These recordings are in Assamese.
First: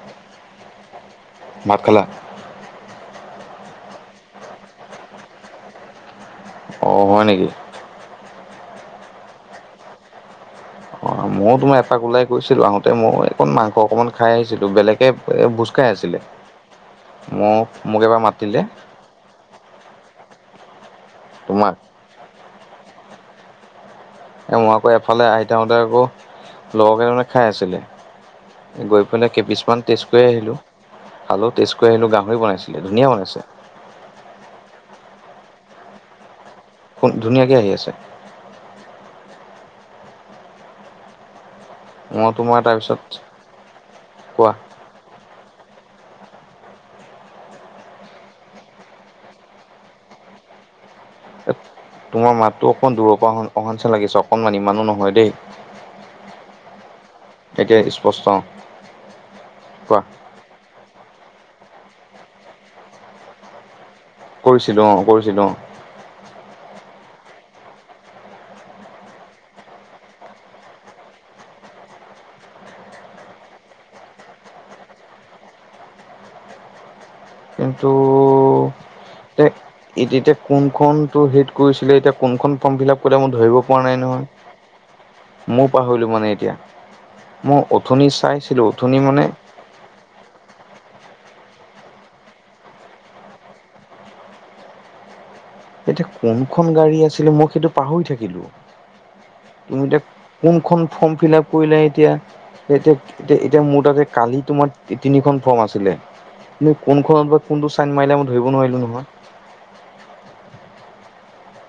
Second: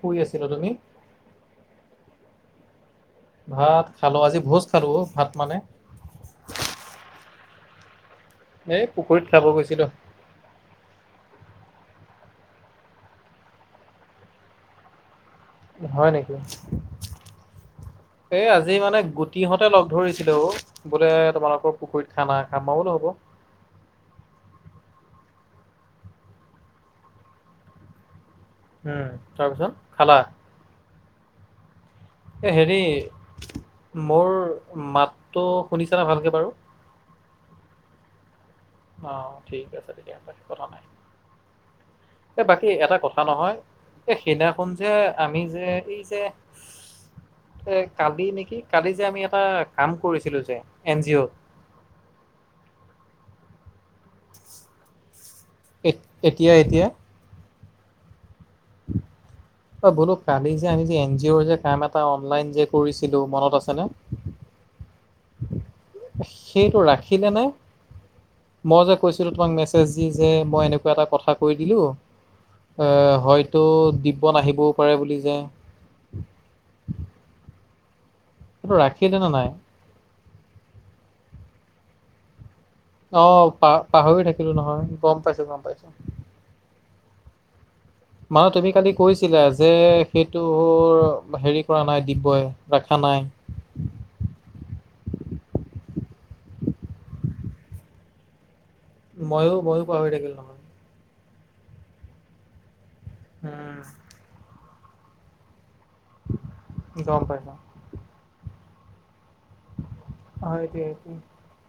শুই আছিলো, তুমি? ভাত খালা? ভাত খালো। আজি ভোজ খালো ভাত মানে। অ, হয় নেকি? এ পুখুৰীত খাব গৈছিলো। অ ময়ো তোমাৰ এপাক ওলাই গৈছিলো। আহোতে মইও অকণ মাংস অকণমান খাই আহিছিলো। বেলেগ কে ভোজ খাই হয় আছিলে নেকি? মোক মোক এবাৰ মাতিলে। সিহঁতে লগ ধৰিছিলে অ বোলে তোমালোকৰ তোমাক পুখুৰীত খানা খাম। মই বোলো হ'ব। মই আকৌ এফালে আহি থাাকোতে আকৌ লগৰকেইজনে খাই আছিলে। গৈ উম পিনে তাৰপিছত কেইপিছমান টেষ্ট খালা? কৰি আহিলো। খালো টেষ্ট কৰি আহিলো গা এ হেৰি মোৰ মাতটো শুনিছানে ভালকে বাৰু? শুন ধুনীয়াকে আহি আছে। অ ঠিক আছে তেতিয়া হ'লে কথা নাই মই এ তোমাৰ বাকী এটা তাৰপিছত কথা নহয় এই কোৱা সেইদিনাখন যে আমি যে এই যে এ কালি নেকি কালি যে আমি এটা কাম কৰিছিলো যে এন জি অ' তোমাৰ মাততো অকণ দূৰৰ পৰা অহা অহা নিচিনা লাগিছে অকণমান ইমানো নহয় দেই এ এতিয়া এতিয়া? একে স্পষ্ট অ কোৱা বোলো কালি যে আমি যে এন জি অৰ যে কাম এটা অনলাইন যে কৰিছিলো মনত আছে নে? কৰিছিলো অ, কৰিছিলো অ। সেইটো ৰাখিলে নে? মই যে কৈছিলোঁ তোমাক মেছেজ দি যে মই এনেকুৱা এটা কথা কৈ দিলোঁ হয়তো দিপহত আহিবও পাৰে বুলি যে কিন্তু সেইটো ৰাখিলে নে নাই এতি এতিয়া কোনখন টো হেৰিত কৰিছিলে এতিয়া কোনখন ফৰ্ম ফিলাপ একোটা মই অ', ধৰিব পা পৰা নাই পাহৰি থাকিলোঁ গম পাইছোঁ, নহয় গম ময়ো পাইছোঁ। পাহৰিলো মানে এতিয়া মই অথনি মানে চাইছিলো তুমি কালি অথনি মানে কৈছিলা যে সেইটো হেৰি কৰা নাই দিব্যই ৰাখা নাই এতিয়া কোনখন গাড়ী আছিলে মই সেইটো পাহৰি থাকিলো ময়ো, তুমি ময়ো এতিয়া পাহৰি থাকিলোঁ নহয়। কোনখন ফৰ্ম ফিলাপ কৰিলা এতিয়া এতিয়া এতা এতিয়া উম, মোৰ তাতে কালি তোমাৰ তিন তিনিখন ফৰ্ম আছিলে তুমি গম কোনখনত বা পাইছোঁ। কোনটো চাইন মাৰিলা মই ধৰিব নোৱাৰিলো নহয় হয়টো এইটো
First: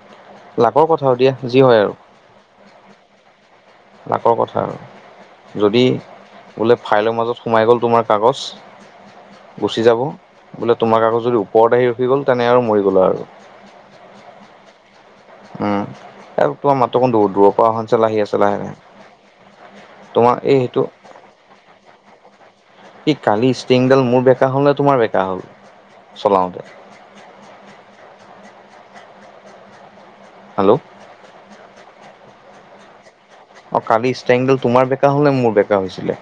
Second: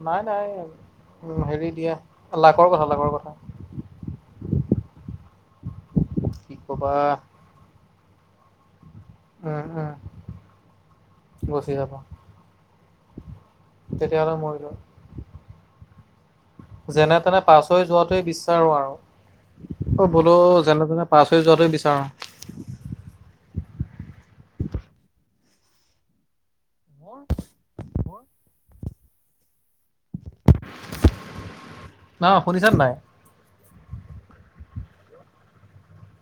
নাই নাই লাকৰ কথা আৰু দিয়া উ যি হেৰি হয় আৰু দিয়া লাকৰ কথা লাকৰ কথা লাকৰ কথা যদি কি বোলে কবা ফাইলৰ মাজত সোমাই গ'ল তোমাৰ কাগজ। উম গুচি উম যাব বোলে তোমাক আকৌ যদি গুচি ওপৰত আহি যাব ৰখি গ'ল তেনে আৰু মৰি গ'লা আৰু। তেতিয়াহ'লে মৰিলোঁ আৰু। উম, আৰু যেনে তেনে পাছ হৈ যোৱাটোৱে বিচাৰো লাহে আৰু। অ', তোমাৰ বোলো এই সেইটো যেনে তেনে পাছ হৈ যোৱাটোৱে বিচাৰো। ই কালি ষ্টিংডাল মোৰ বেকা হ'ল নে তোমাৰ বেকা হ'ল চলাওতে মোৰ হেল্ল' ন শুনিছা নে নাই অ কালি ষ্টাইংডল তোমাৰ বেকা হ'ল নে মোৰ বেকা হৈছিলে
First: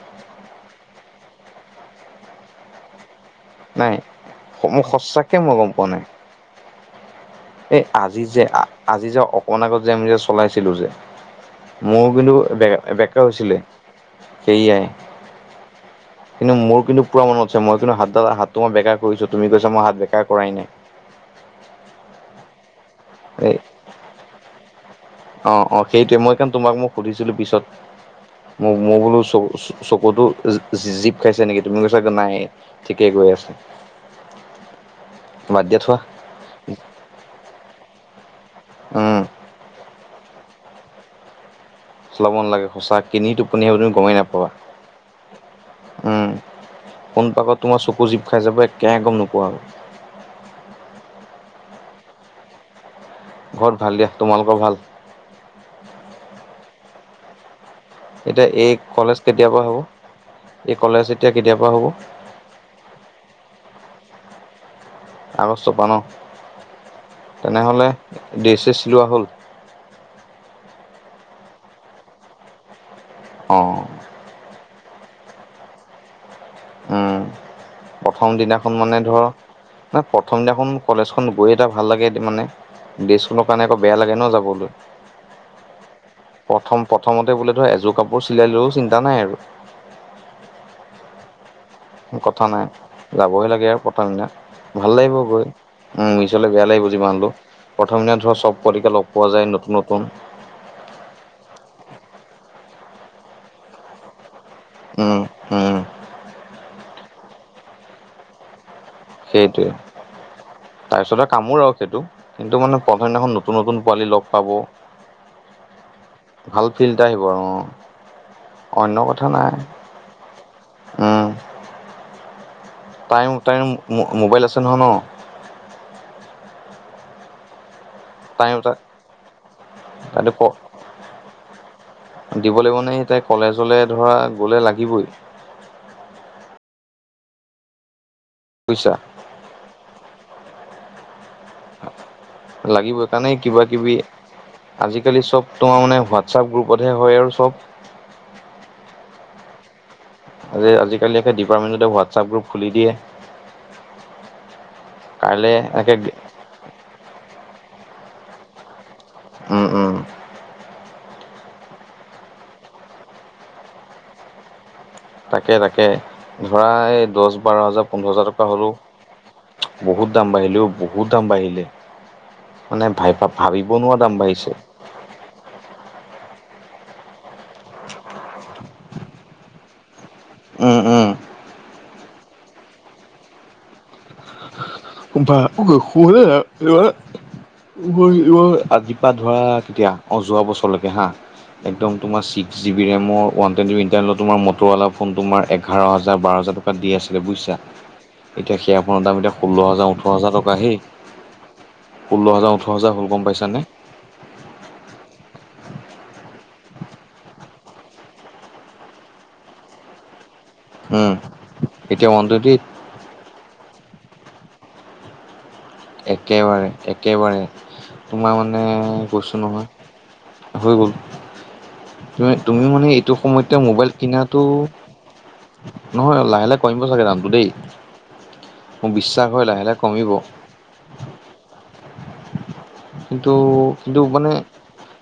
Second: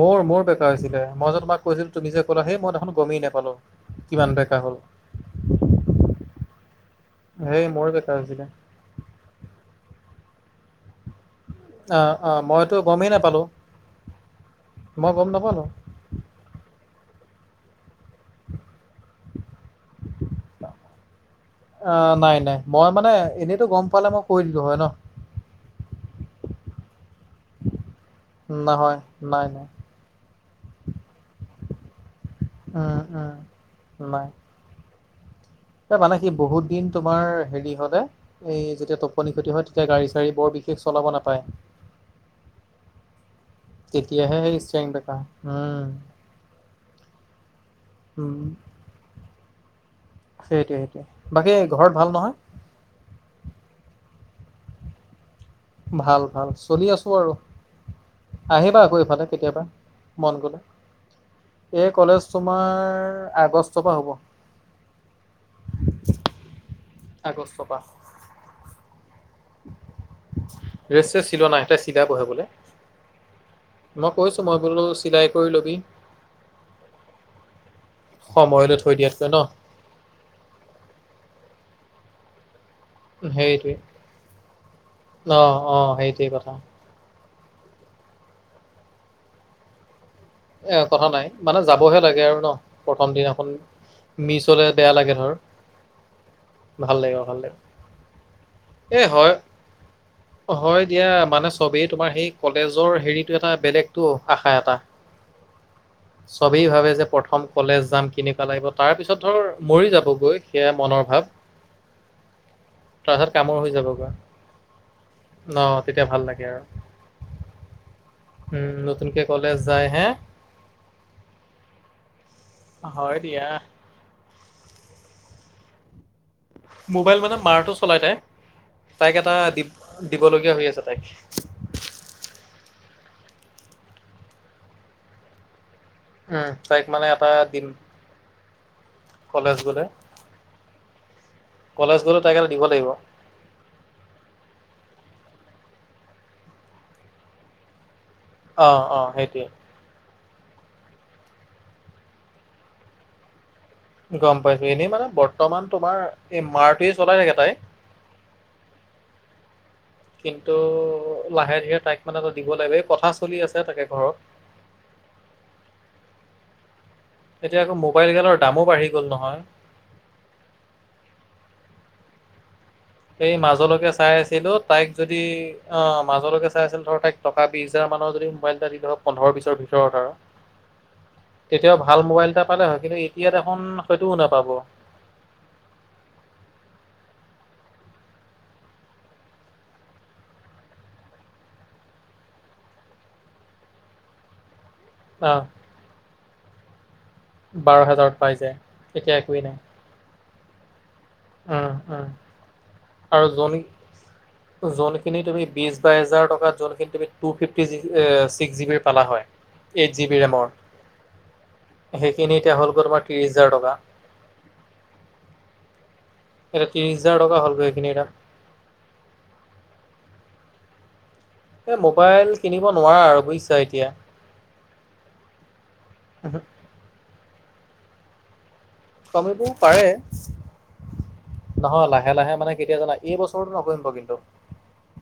মোৰ মোৰ বেকা হৈছিলে মই যে তোমাক কৈছিলোঁ তুমি যে ক'লা সেই মই দেখোন গমেই নাপালোঁ নাই মো সঁচাকে মই গম পোৱা নাই সেই এই মোৰ বেকাৰ আজি যে হৈছিলে আজি যে অকণ আগত যে আমি যে চলাইছিলো যে অ মোৰ অ কিন্তু বে মইতো গমেই বেকা নাপালো হৈছিলে সেয়াই মই গম নাপালো কিন্তু মোৰ কিন্তু পুৰা মনত আছে মই কিন্তু হাতডাল হাতটো মই বেকা কৰিছোঁ তুমি কৈছা মই হাত বেকা কৰাই নাই আ', নাই -নাই মই মানে এই এনেতো গম পালে মই কৈ দিলো হয় ন'। অ', অ', সেইটোৱে মই কাৰণ তোমাক মই সুধিছিলো পিছত মোক মো নহয় বোলো চ নাই চ নাই চকুটো যি জীপ ষাইছে নেকি তুমি কৈছা নাই উম ঠিকেই গৈ উম আছে নাই বাদ দিয়া এই থোৱা। মানে বহুত দিন তোমাৰ হেৰি হ'লে এই যেতিয়া উম টোপনি ক্ষতি হয় তেতিয়া গাড়ী চাৰী বৰ দি চলাব নাপায়। চলাব নালাগে সঁচা কিনি টোপনি তুমি গমেই নাপাবা। ষ্টেং বেঁকা উম, কোন পাকত তোমাৰ চকু জীপ উম খাই যাব একেহে গম নোপোৱা আৰু। সেইটোৱে সেইটোৱে বাকী ঘৰত ভাল নহয়? ঘৰত ভাল দিয়া। তোমালোকৰ ভাল? ভাল ভাল চলি আছো আৰু। এতিয়া এই আহিবা আকৌ কলেজ ইফালে কেতিয়াৰ কেতিয়াবা পৰা হ'ব মন গ'লে, এই কলেজ এতিয়া কেতিয়াৰ পৰা হ'ব এ কলেজ তোমাৰ আগষ্টৰ পা হ'ব। আগষ্টৰ পা ন, আগষ্টৰ পৰা তেনেহ'লে ড্ৰেছ চেছ চিলোৱা হ'ল? ড্ৰেছ চ্ৰেচ চিলোৱা নাই এতিয়া চিলাবহে বোলে। অ', মই কৈছোঁ মই বোলো চিলাই কৰি লবি। উম, প্ৰথম সময়লৈ দিনাখন থৈ মানে ধৰ দিয়াতকৈ ন না প্ৰথম দিনাখন কলেজখন গৈ এটা ভাল লাগে মানে। ড্ৰেছখনৰ কাৰণে সেইটোৱে আকৌ বেয়া লাগে ন যাবলৈ, অ', অ', সেইটোৱে কথা। প্ৰথম প্ৰথমতে বোলে ধৰ এযোৰ কাপোৰ চিলাই লো চিন্তা নাই আৰু। এ কথা নাই। মানে যাবহে লাগে আৰু কথা ন, নাই প্ৰথম দিনা যাবহে এখন লাগে আৰু প্ৰথম দিনা মিছ হ'লে ভাল বেয়া লাগে লাগিব ধৰ। গৈ উম, মিছ বেয়া লাগিব ভাল যিমান হলেওঁ ভাল লাগিব প্ৰথম দিনা ধৰ চব পোৱালিকে এ লগ পোৱা হয় যায় নতুন নতুন। হয় দিয়া মানে চবেই তোমাৰ সেই কলেজৰ হেৰিটো এটা বেলেগটো আশা এটা। উম। উম চবেই ভাবে যে প্ৰথম কলেজ যাম কেনেকুৱা লাগিব তাৰ পিছত ধৰ সেইটোৱে মৰি যাবগৈ সেয়া মনৰ ভাৱ। তাৰপিছতে কামোৰ আৰু সেইটো কিন্তু মানে প্ৰধান তাৰপিছত দিনাখন নতুন কামৰ হৈ নতুন পোৱালি যাবগৈ লগ- পাব, ন তেতিয়া লাগে আৰু ভাল ফিল্ট আহিব আৰু অ। উম, অন্য নতুনকে কথা নাই কলেজ যায় হে। উম। হয় টাইম দিয়া টাইম মোবাইল আছে নহয় ন। মোবাইল মানে মাৰটো চলাই তাই তাইক এটা দিব, তাতে ক দিবলগীয়া হৈ আছে তাইক। দিব লাগিব মানে সিতেই কলেজলে ধৰা গ'লে ধৰা গ'লে লাগিবই। উম, তাইক মানে এটা দিম। বুইছা। কলেজ গ'লে। কলেজ গ'লে তাই কাৰণে দিব লাগিব। সেইকাৰণে কিবাকিবি আজিকালি চব তোমাৰ মানে হোৱাটছআপ গ্ৰুপতহে হয় আৰু চব। অ অ সেইটোৱে। আৰে আজিকালি একে ডিপাৰ্টমেণ্টতে হোৱাটছআপ গ্ৰুপ খুলি দিয়ে। গম পাইছো এনেই মানে কাইলে বৰ্তমান একে তোমাৰ এই মাৰটোৱে চলাই থাকে তাই। উম উম কিন্তু লাহে ধীৰে তাইক মানে এটা দিব লাগিব এই কথা চলি আছে তাকে ঘৰত। তাকে তাকে ধৰা দচ, বাৰ এতিয়া আকৌ হাজাৰ, মোবাইল পোন্ধৰ হাজাৰ গালৰ টকা দামো বাঢ়ি গ'ল নহয় হ'লেও। বহুত দাম বাঢ়িলে অ বহুত দাম বাঢ়িলে। মানে ভাইবা এই ভাবিব মাজলৈকে নোৱাৰা চাই দাম আছিলো বাঢ়িছে। তাইক যদি অ মাজলৈকে চাই আছিল ধৰক তাইক টকা বিছ হাজাৰ মানৰ যদি মোবাইল এটা দি ধৰক পোন্ধৰ বিচৰ ভিতৰত আৰু। উম উম। তেতিয়াও ভাল মোবাইল এটা পালে হয় কিন্তু এতিয়া দেখোন সেইটোও নাপাব। [unintelligible] [unintelligible] আজিপা ধৰা কেতিয়া অ যোৱা বছৰলৈকে হা। একদম তোমাৰ ছিক্ জিবি ৰেমৰ ৱানটোৱেণ্টি ইণ্টাৰনেলত তোমাৰ মটৰৱালা ফোন তোমাৰ এঘাৰ হেজাৰ বাৰহেজাৰ টকাত দি আছিলে বুজিছা বাৰ হাজাৰত পাই যায় এতিয়া সেই ফোনৰ এতিয়া দাম একোৱেই নাই ষোল্ল হেজাও ওঠৰ হাজাৰ টকা সে, উম উম ষোল্ল হাজাৰ ওঠৰ হাজাৰ হ'ল আৰু গম জনী পাইছানে। যোনখিনি তুমি বিশ বাইছ হাজাৰ টকাত যোনখিনি তুমি টু ফিফটি জি এ ছিক্স জিবি ৰ পালা হয় এইট জিবি ৰেমৰ। উম ওৱান সেইখিনি টুৱেণ্টি এতিয়া এইট হ'লগৈ তোমাৰ ত্ৰিশ হাজাৰ টকা। একেবাৰে এতিয়া ত্ৰিশ হাজাৰ টকা একেবাৰে হ'লগৈ সেইখিনি এতিয়া তোমাৰ মানে কৈছো নহয় হৈ গ'ল। এই মোবাইল তু কিনিব তুমি মানে নোৱাৰা এইটো আৰু বুজিছা সময়তে এতিয়া মোবাইল কিনাতো নহয় লাহে লাহে কমিব চাগে দামতো দেই মোৰ বিশ্বাস হয় কমিবও লাহে লাহে পাৰে কমিব। নহয় লাহে লাহে মানে কেতিয়া জানা এই কিন্তু বছৰতো নকমিব কিন্তু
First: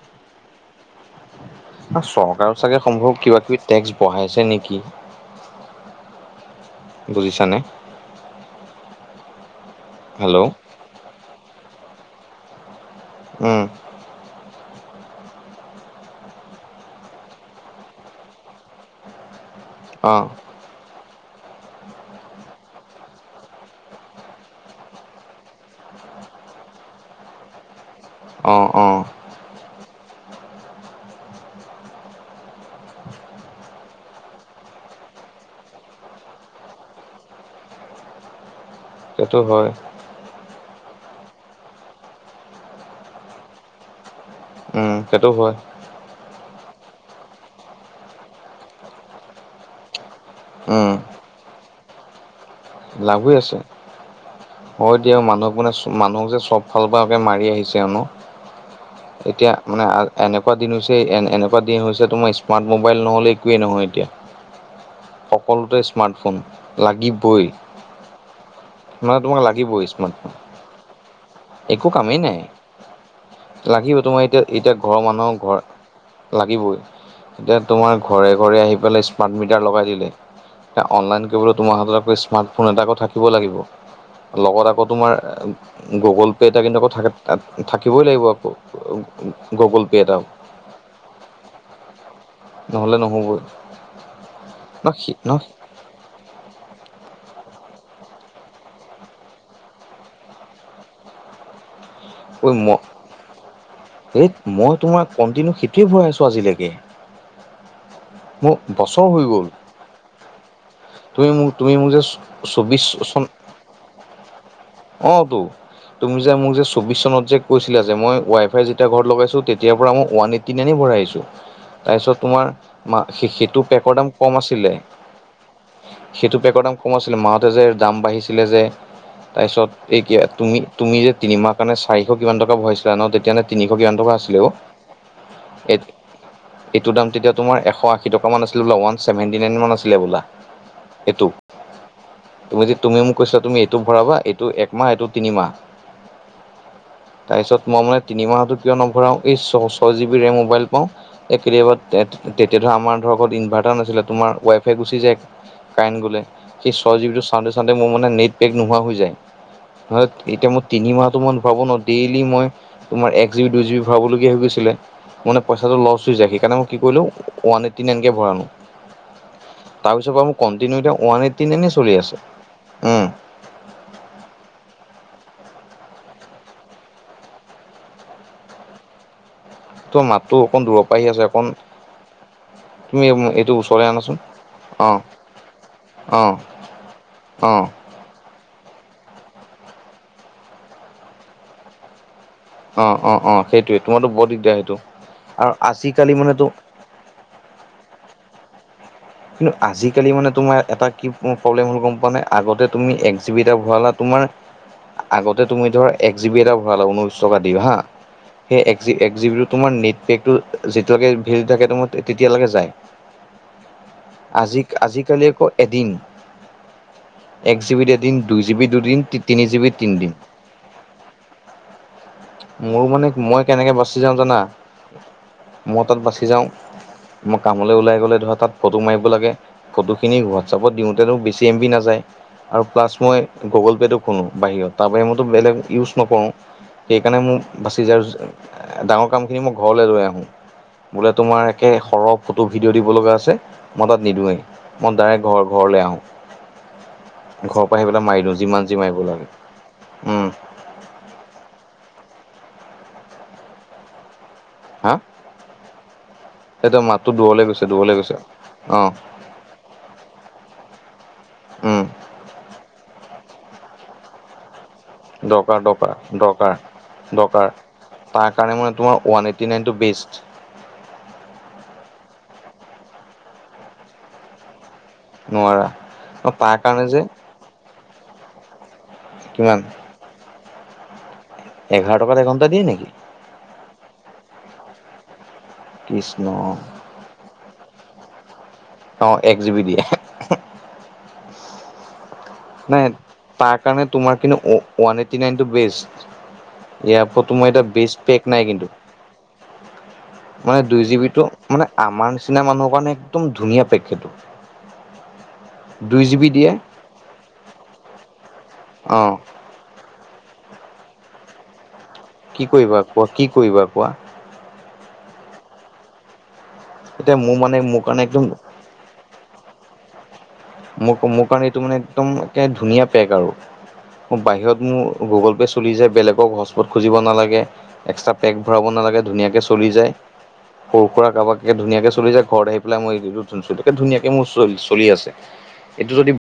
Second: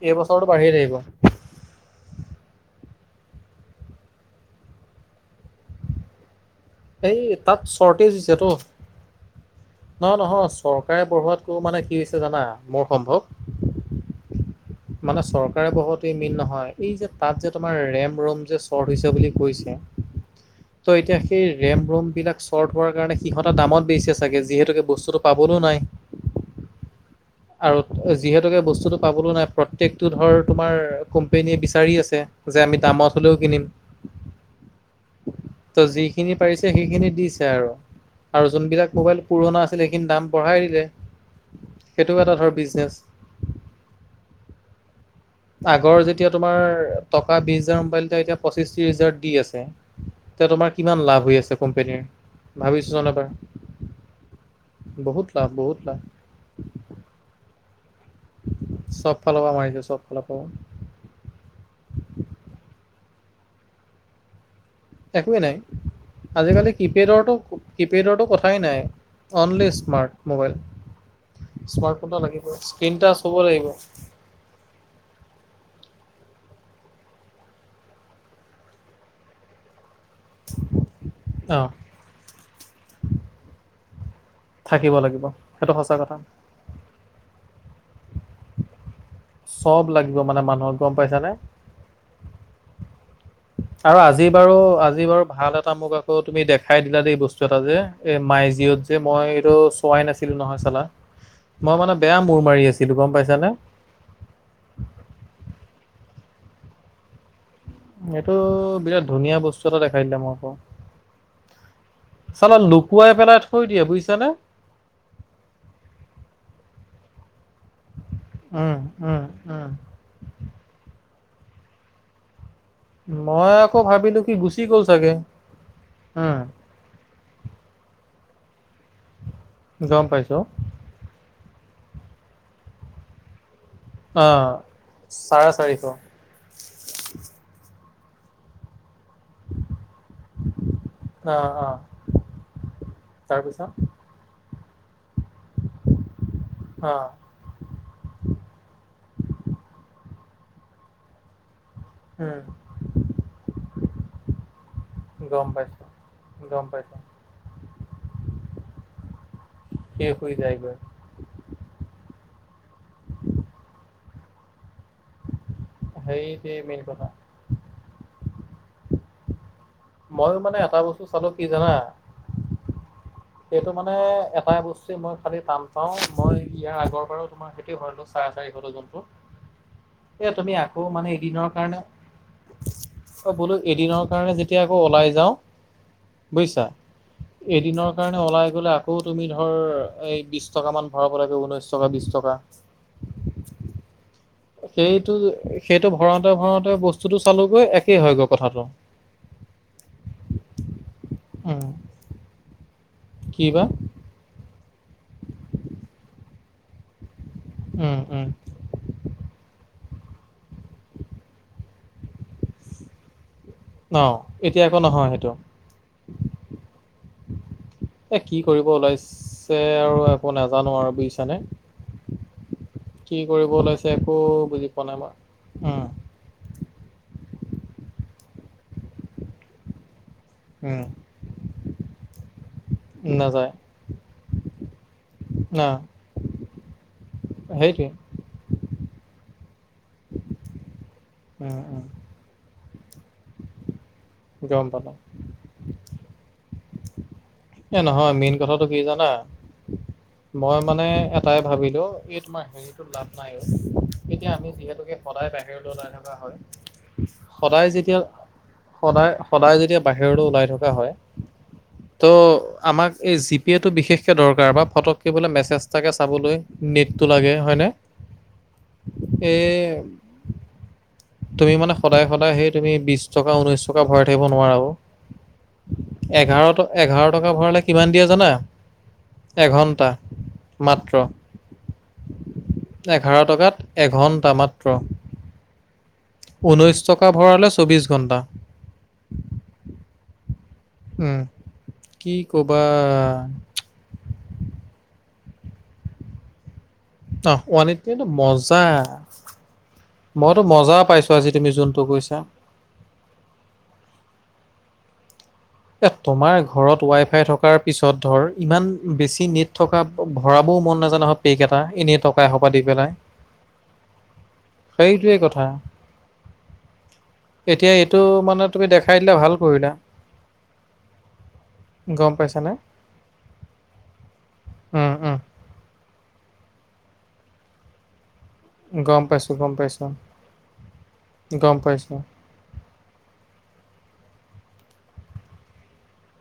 এই বছৰতো বাঢ়িয়ে থাকিব। চৰকাৰৰ চাগে সম্ভৱ কিবা কিবি টেক্স বঢ়াইছে নেকি? এই বুজিছানে তাত চৰ্টেজ হৈছেতো নহয় হেল্ল' নহয় চৰকাৰে বঢ়োৱাতকৈ মানে কি হৈছে জানা মোৰ সম্ভৱ উম। মানে চৰকাৰে বঢ়ুৱাটোৱেই মেইন নহয় এই যে তাত যে তোমাৰ ৰেম ৰোম যে চ্বৰ্ট হৈছে বুলি হৈছে। অঁ ত' এতিয়া সেই ৰেম ৰোম বিলাক চৰ্ট হোৱাৰ কাৰণে সিহঁতৰ দামত বেছিছে চাগে যিহেতুকে বস্তুতো পাবলৈ নাই। আৰু যিহেতুকে অঁ বস্তুতো অঁ পাবলো নাই, প্ৰত্যেকতো ধৰ তোমাৰ কোম্পেনীয়ে বিচাৰি আছে যে আমি দামত হ'লেও কিনিম [unintelligible] ত যিখিনি পাৰিছে সেইখিনি দিছে আৰু আৰু যোনবিলাক মোবাইলতো সেইটো পুৰণা হয় আছিলে সেইখিনি দাম বঢ়াই দিলে সেইটোও এটা ধৰ বিজনেছ। উম সেইটো হয়। আগৰ যেতিয়া তোমাৰ টকা বিশ হাজাৰ মোবাইল এটা এতিয়া পঁচিশ ত্ৰিশ হাজাৰ দি আছে। এতিয়া তোমাৰ উম কিমান লাভ হৈ আছে কোম্পনীৰ। লাভ হৈ আছে। হয় দিয়া বহুত লাভ মানুহক মানে বহুত লাভ মানুহক যে চব সৰু সুৰাকে মাৰি আহিছে আও ন চব ফালৰ এতিয়া পৰা মাৰিছে মানে চব ফালৰ পৰা। এনেকোৱা দিন হৈছে এ এনেকোৱা দিন হৈছে তোমাৰ স্মাৰ্ট মোবাইল নহ'লে একোৱেই নহয় এতিয়া। একোৱেই নাই সকলোতে স্মাৰ্টফোন লাগিবই। কিপেডৰটো কথাই নাই মানে তোমাক অনলি লাগিবই স্মাৰ্ট স্মাৰ্টফোন মোবাইল। একো স্মাৰ্টফোন এটা লাগিবই স্কিনটাচ হ'ব লাগিব ত তোমাৰ এতিয়া এতিয়া ঘৰৰ মানুহৰ ঘৰ লাগিবই এতিয়া তোমাৰ ঘৰে ঘৰে আহি পেলাই স্মাৰ্ট মিটাৰ লগাই দিলে তা অনলাইন কৰিবলৈ অঁ তোমাৰ হাতত আকৌ স্মাৰ্টফোন এটা থাকিব লাগিব। লগত আকৌ থাকিব তোমাৰ লাগিব সেইটো সঁচা কথা গুগল পে' এটা কিন্তু আকৌ থে থাকিবই লাগিব আকৌ। গুগল চব পে লাগিব এটাও মানে মানুহক গম পাইছানে নহলে নহবই। আৰু আজি বাৰু ন আজি বাৰু ন ভালত মোক আকৌ তুমি দেখাই দিলা দেই বস্তু এটা যে এ মাই জিঅত যে মই এইটো হোৱাই নাছিল নহয় চালা মই মানে বেয়া মূৰ ঐ মাৰি ম আছিলোঁ গম পাইছানে এই মই তোমাৰ কন্টিনউ সিটোৱে ভৰাই আছো আজিলৈকে। এইটো মোৰ বিৰাট বছৰ হৈ ধুনীয়া গ'ল বস্তু এটা দেখাই দিলে মই আকৌ। তুমি মোক তুমি মোক যে চৌ চৌবিছ লৈ পেলাই থৈ দিয়ে বুইছা নে অ তো তুমি যে মোক যে চৌব্বিছ চনত যে কৈছিলা যে মই ৱাই ফাই উম যেতিয়া ঘৰত উম লগাইছো উম তেতিয়াৰ পৰা মই ওৱান এইটি নাইনে ভৰাই আহিছো তাৰপিছত তোমাৰ মা মই সেইটো আকৌ পেকৰ দাম ভাবিলো কম কি গুচি আছিলে গ'ল চাগে সেইটো উম পেকৰ দাম কমো আছিলে মাহতে যে দাম বাঢ়িছিলে যে তাৰপিছত গম এই পাইছো তুমি তুমি যে তিনিমাহৰ কাৰণে চাৰিশ কিমান টকা ভৰাইছিলা ন তেতিয়া নে তিনিশ কিমান টকা অ আছিলেও চাৰে এই চাৰিশ অ এইটোৰ দাম তেতিয়া তোমাৰ এশ আশী টকা দামো আছিলে ন ওৱান ছেভেন্টি নাইন মান আছিলে হবলা এইটো অ তুমি যে তুমি মোক কৈছা তুমি তাৰপিছত এইটো ভৰাবা এইটো একমাহ এইটো তিনিমাহ অ তাৰপিছত মই মানে তিনিমাহৰতো কিয় নভৰাও, এই ছ ছয় জিবি ৰেম মোবাইল পাওঁ। কেতিয়াবা তেতিয়া উম ধৰ, আমাৰ ধৰক ঘৰত ইনভাইৰ্টাৰ নাছিলে, তোমাৰ ৱাইফাই গুচি যায়। গম পাইছো কাৰেণ্ট গলে, গম সেই পাইছো চয় জিবিটো চাওঁতে চাওঁতে মোৰ মানে নেট পেক নোহোৱা হৈ যায়। হয়। শেষ হৈ এতিয়া মোৰ যায়গৈ তিনিমাহ তহ মই ভৰাব নোৱাৰো। ডেইলি মই তোমাৰ এক জিবি দুই জিবি ভৰাব লগীয়া হৈ গৈছিলে। মানে পইছাটো লচ হৈ যায় সেইটোৱে সেইকাৰণে মই কি মেইন কৰিলো কথা ওৱান এইটটি নাইনকে ভৰালো তাৰপিছৰ পৰা মো মইও মানে এটা কণ্টিনউ এতিয়া বস্তু ওৱান চালো এইটি কি নাইনে জানা চলি আছে উম সেইটো মানে এটা বস্তুৱে মই খালি টান পাও মই ইয়াৰ আগৰ বাৰু তোমাৰ সেইটোৱে ভৰালো চাৰে চাৰিশটো যোনটো তো এ মাততো অকণ দূৰ পৰা আহি আছে অকণ তুমি অহ এইটো বোলো, ওচৰলৈ এদিনৰ আনাচোন কাৰণে যেতিয়া আকৌ অ ওলাই অ যাওঁ বুইছা অ এদিনৰ কাৰণে ওলাই গলে আকৌ তুমি ধৰ, এই বিশ টকা মান ভৰাব লাগে। ঊনৈশ টকা বিশ টকা। অ অ অ সেইটোৱেতো তোমাৰটো বৰ দিগদাৰ সেইটো, আৰু সেইটো আজিকালি ভৰাওঁতে মানেতো ভৰাওঁতে বস্তুটো চালোগৈ একেই হয় গৈ কথাটো কিন্তু আজিকালি মানে তোমাৰ এটা কি উম প্ৰব্লেম হ'ল গম পোৱা নে, আগতে তুমি এক জিবি কি এটা বা ভৰালা তোমাৰ আগতে তুমি ধৰা এক জিবি এটা ভৰালা ঊনৈশ টকা দি হা, উম উম সেই এক এক জিবি তোমাৰ নেট পেকটো যেতিয়া লৈকে ভেলি থাকে, তেতিয়ালৈকে যায়। অহ, আজি এতিয়া একো নহয় আজিকালি সেইটো আকৌ এদিন এক জি বিত এদিন এ কি দুই জি বি কৰিব দুদিন তিনি জি ওলাইছে বিত আৰু তিনিদিন একো নাজানো আৰু বুজিছানে [unintelligible] মোৰ মানে কি মই কৰিব কেনেকে ওলাইছে বাছি একো যাওঁ জানা, বুজি পোৱা নাই মই। উম মই তাত বাচি যাওঁ। মই কামলৈ ওলাই গলে ধৰা তাত ফটো মাৰিব লাগে, ফটোখিনি ওৱাট হোৱাতচেপত উম দিওঁতেনো বেছি এম বি নাযায় আৰু প্লাছ মই নাযায় গুগল পেটো খুলো বাহিৰত তাৰপা মইতো বেলেগ না ইউজ নকৰোঁ। সেইকাৰণে মোক বাচি সেইটোৱে যাওঁ। ডাঙৰ কামখিনি মই ঘৰলে লৈ আহোঁ। বোলে তোমাৰ উম একে উম সৰহ ফটো ভিডিঅ' দিব লগা আছে। মই তাত নিদওঁৱেই গম পালো। মই ডাইৰেক্ট ঘৰ ঘৰলে আহোঁ। ঘৰৰ পৰা এহ আহি পেলাই নহয়, মাৰি মেইন দিওঁ যিমান কথাটো যি কি মাৰিব জানা লাগে উম মই মানে এটাই ভাবিলো এই তোমাৰ হেৰিটো লাভ নাই। এতিয়া আমি যিহেতুকে সদায় বাহিৰলৈ ওলাই থকা হয়। এতিয়া মাতটো দুৱলে গৈছে। সদায় দুৱলে যেতিয়া গৈছে অ সদায়, সদায় যেতিয়া বাহিৰলৈ ওলাই থকা হয়। উম তহ, আমাক এই জিপেটো বিশেষকে দৰকাৰ বা ফটো দিবলৈ দৰকাৰ মেচেজ দৰকাৰ এটাকে চাবলৈ দৰকাৰ নেটটো লাগে দৰকাৰ হয় নে তাৰ কাৰণে মানে তোমাৰ ওৱান এইটি নাইনটো বেষ্ট তুমি মানে সদায় সদায় সেই তুমি বিশ টকা, ঊনৈশ টকা, ভৰাই থাকিব নোৱাৰা অহ নোৱাৰা অ তাৰ এঘাৰ কাৰণে যে এঘাৰ টকা ভৰালে কিমান দিয়ে জানা কিমান এঘণ্টা মাত্ৰ এঘাৰ টকাত এঘণ্টা দিয়ে নেকি? এঘাৰ টকাত এঘণ্টা মাত্ৰ কৃষ্ণ ঊনৈছ টকা ভৰালে, চৌবিছ ঘণ্টা অ এক জিবি দিয়ে। উম, কি কবা সেইকাৰণে তোমাৰ কিন্তু ওৱা ওৱান এইটতি নাইনটো বেষ্ট ইয়াৰ পৰাতো অহ, মই এতিয়া ওৱান বেজ এইটটিটো পেক নাই মজা। কিন্তু মইতো মানে মজা দুই পাইছো জিবিটো আজি তুমি মানে যোনটো আমাৰ কৈছা। নিচিনা মানুহৰ কাৰণে একদম ধুনীয়া পেক সেইটো এ দুই জি বি তোমাৰ দিয়ে ঘৰত ৱাইফাই থকাৰ পিছত ধৰ ইমান অ বেছি নেট থকা ভৰাবও মন নাজাই নহয়, পেক এটা এনেই পাব পইচা কি সোপা দি কৰিবা পেলাই কোৱা কি কৰিবা কোৱা সেইটোৱে কথা এতিয়া মোৰ মানে এতিয়া মোৰ এইটো কাৰণে একদম মানে তুমি দেখাই দিলা ভাল কৰিলা। মোৰ মোৰ কাৰণে এইটো মানে গম একদম পাইছানে? ধুনীয়া পেক আৰু। মোৰ বাহিৰত উম, মোৰ উম, গুগল পে' চলি যায় বেলেগক হচস্পট খুজিব নালাগে, এক্সট্ৰা। পেক ভৰাব নালাগে। গম পাইছো, ধুনীয়াকে গম চলি পাইছো, যায়। সৰু সুৰা কাৰোবাকে গম পাইছো। ধুনীয়াকে চলি যায়। ঘৰত আহি পেলাই মই ধুনীয়াকে মোৰ চ চলি আছে। এইটো যদি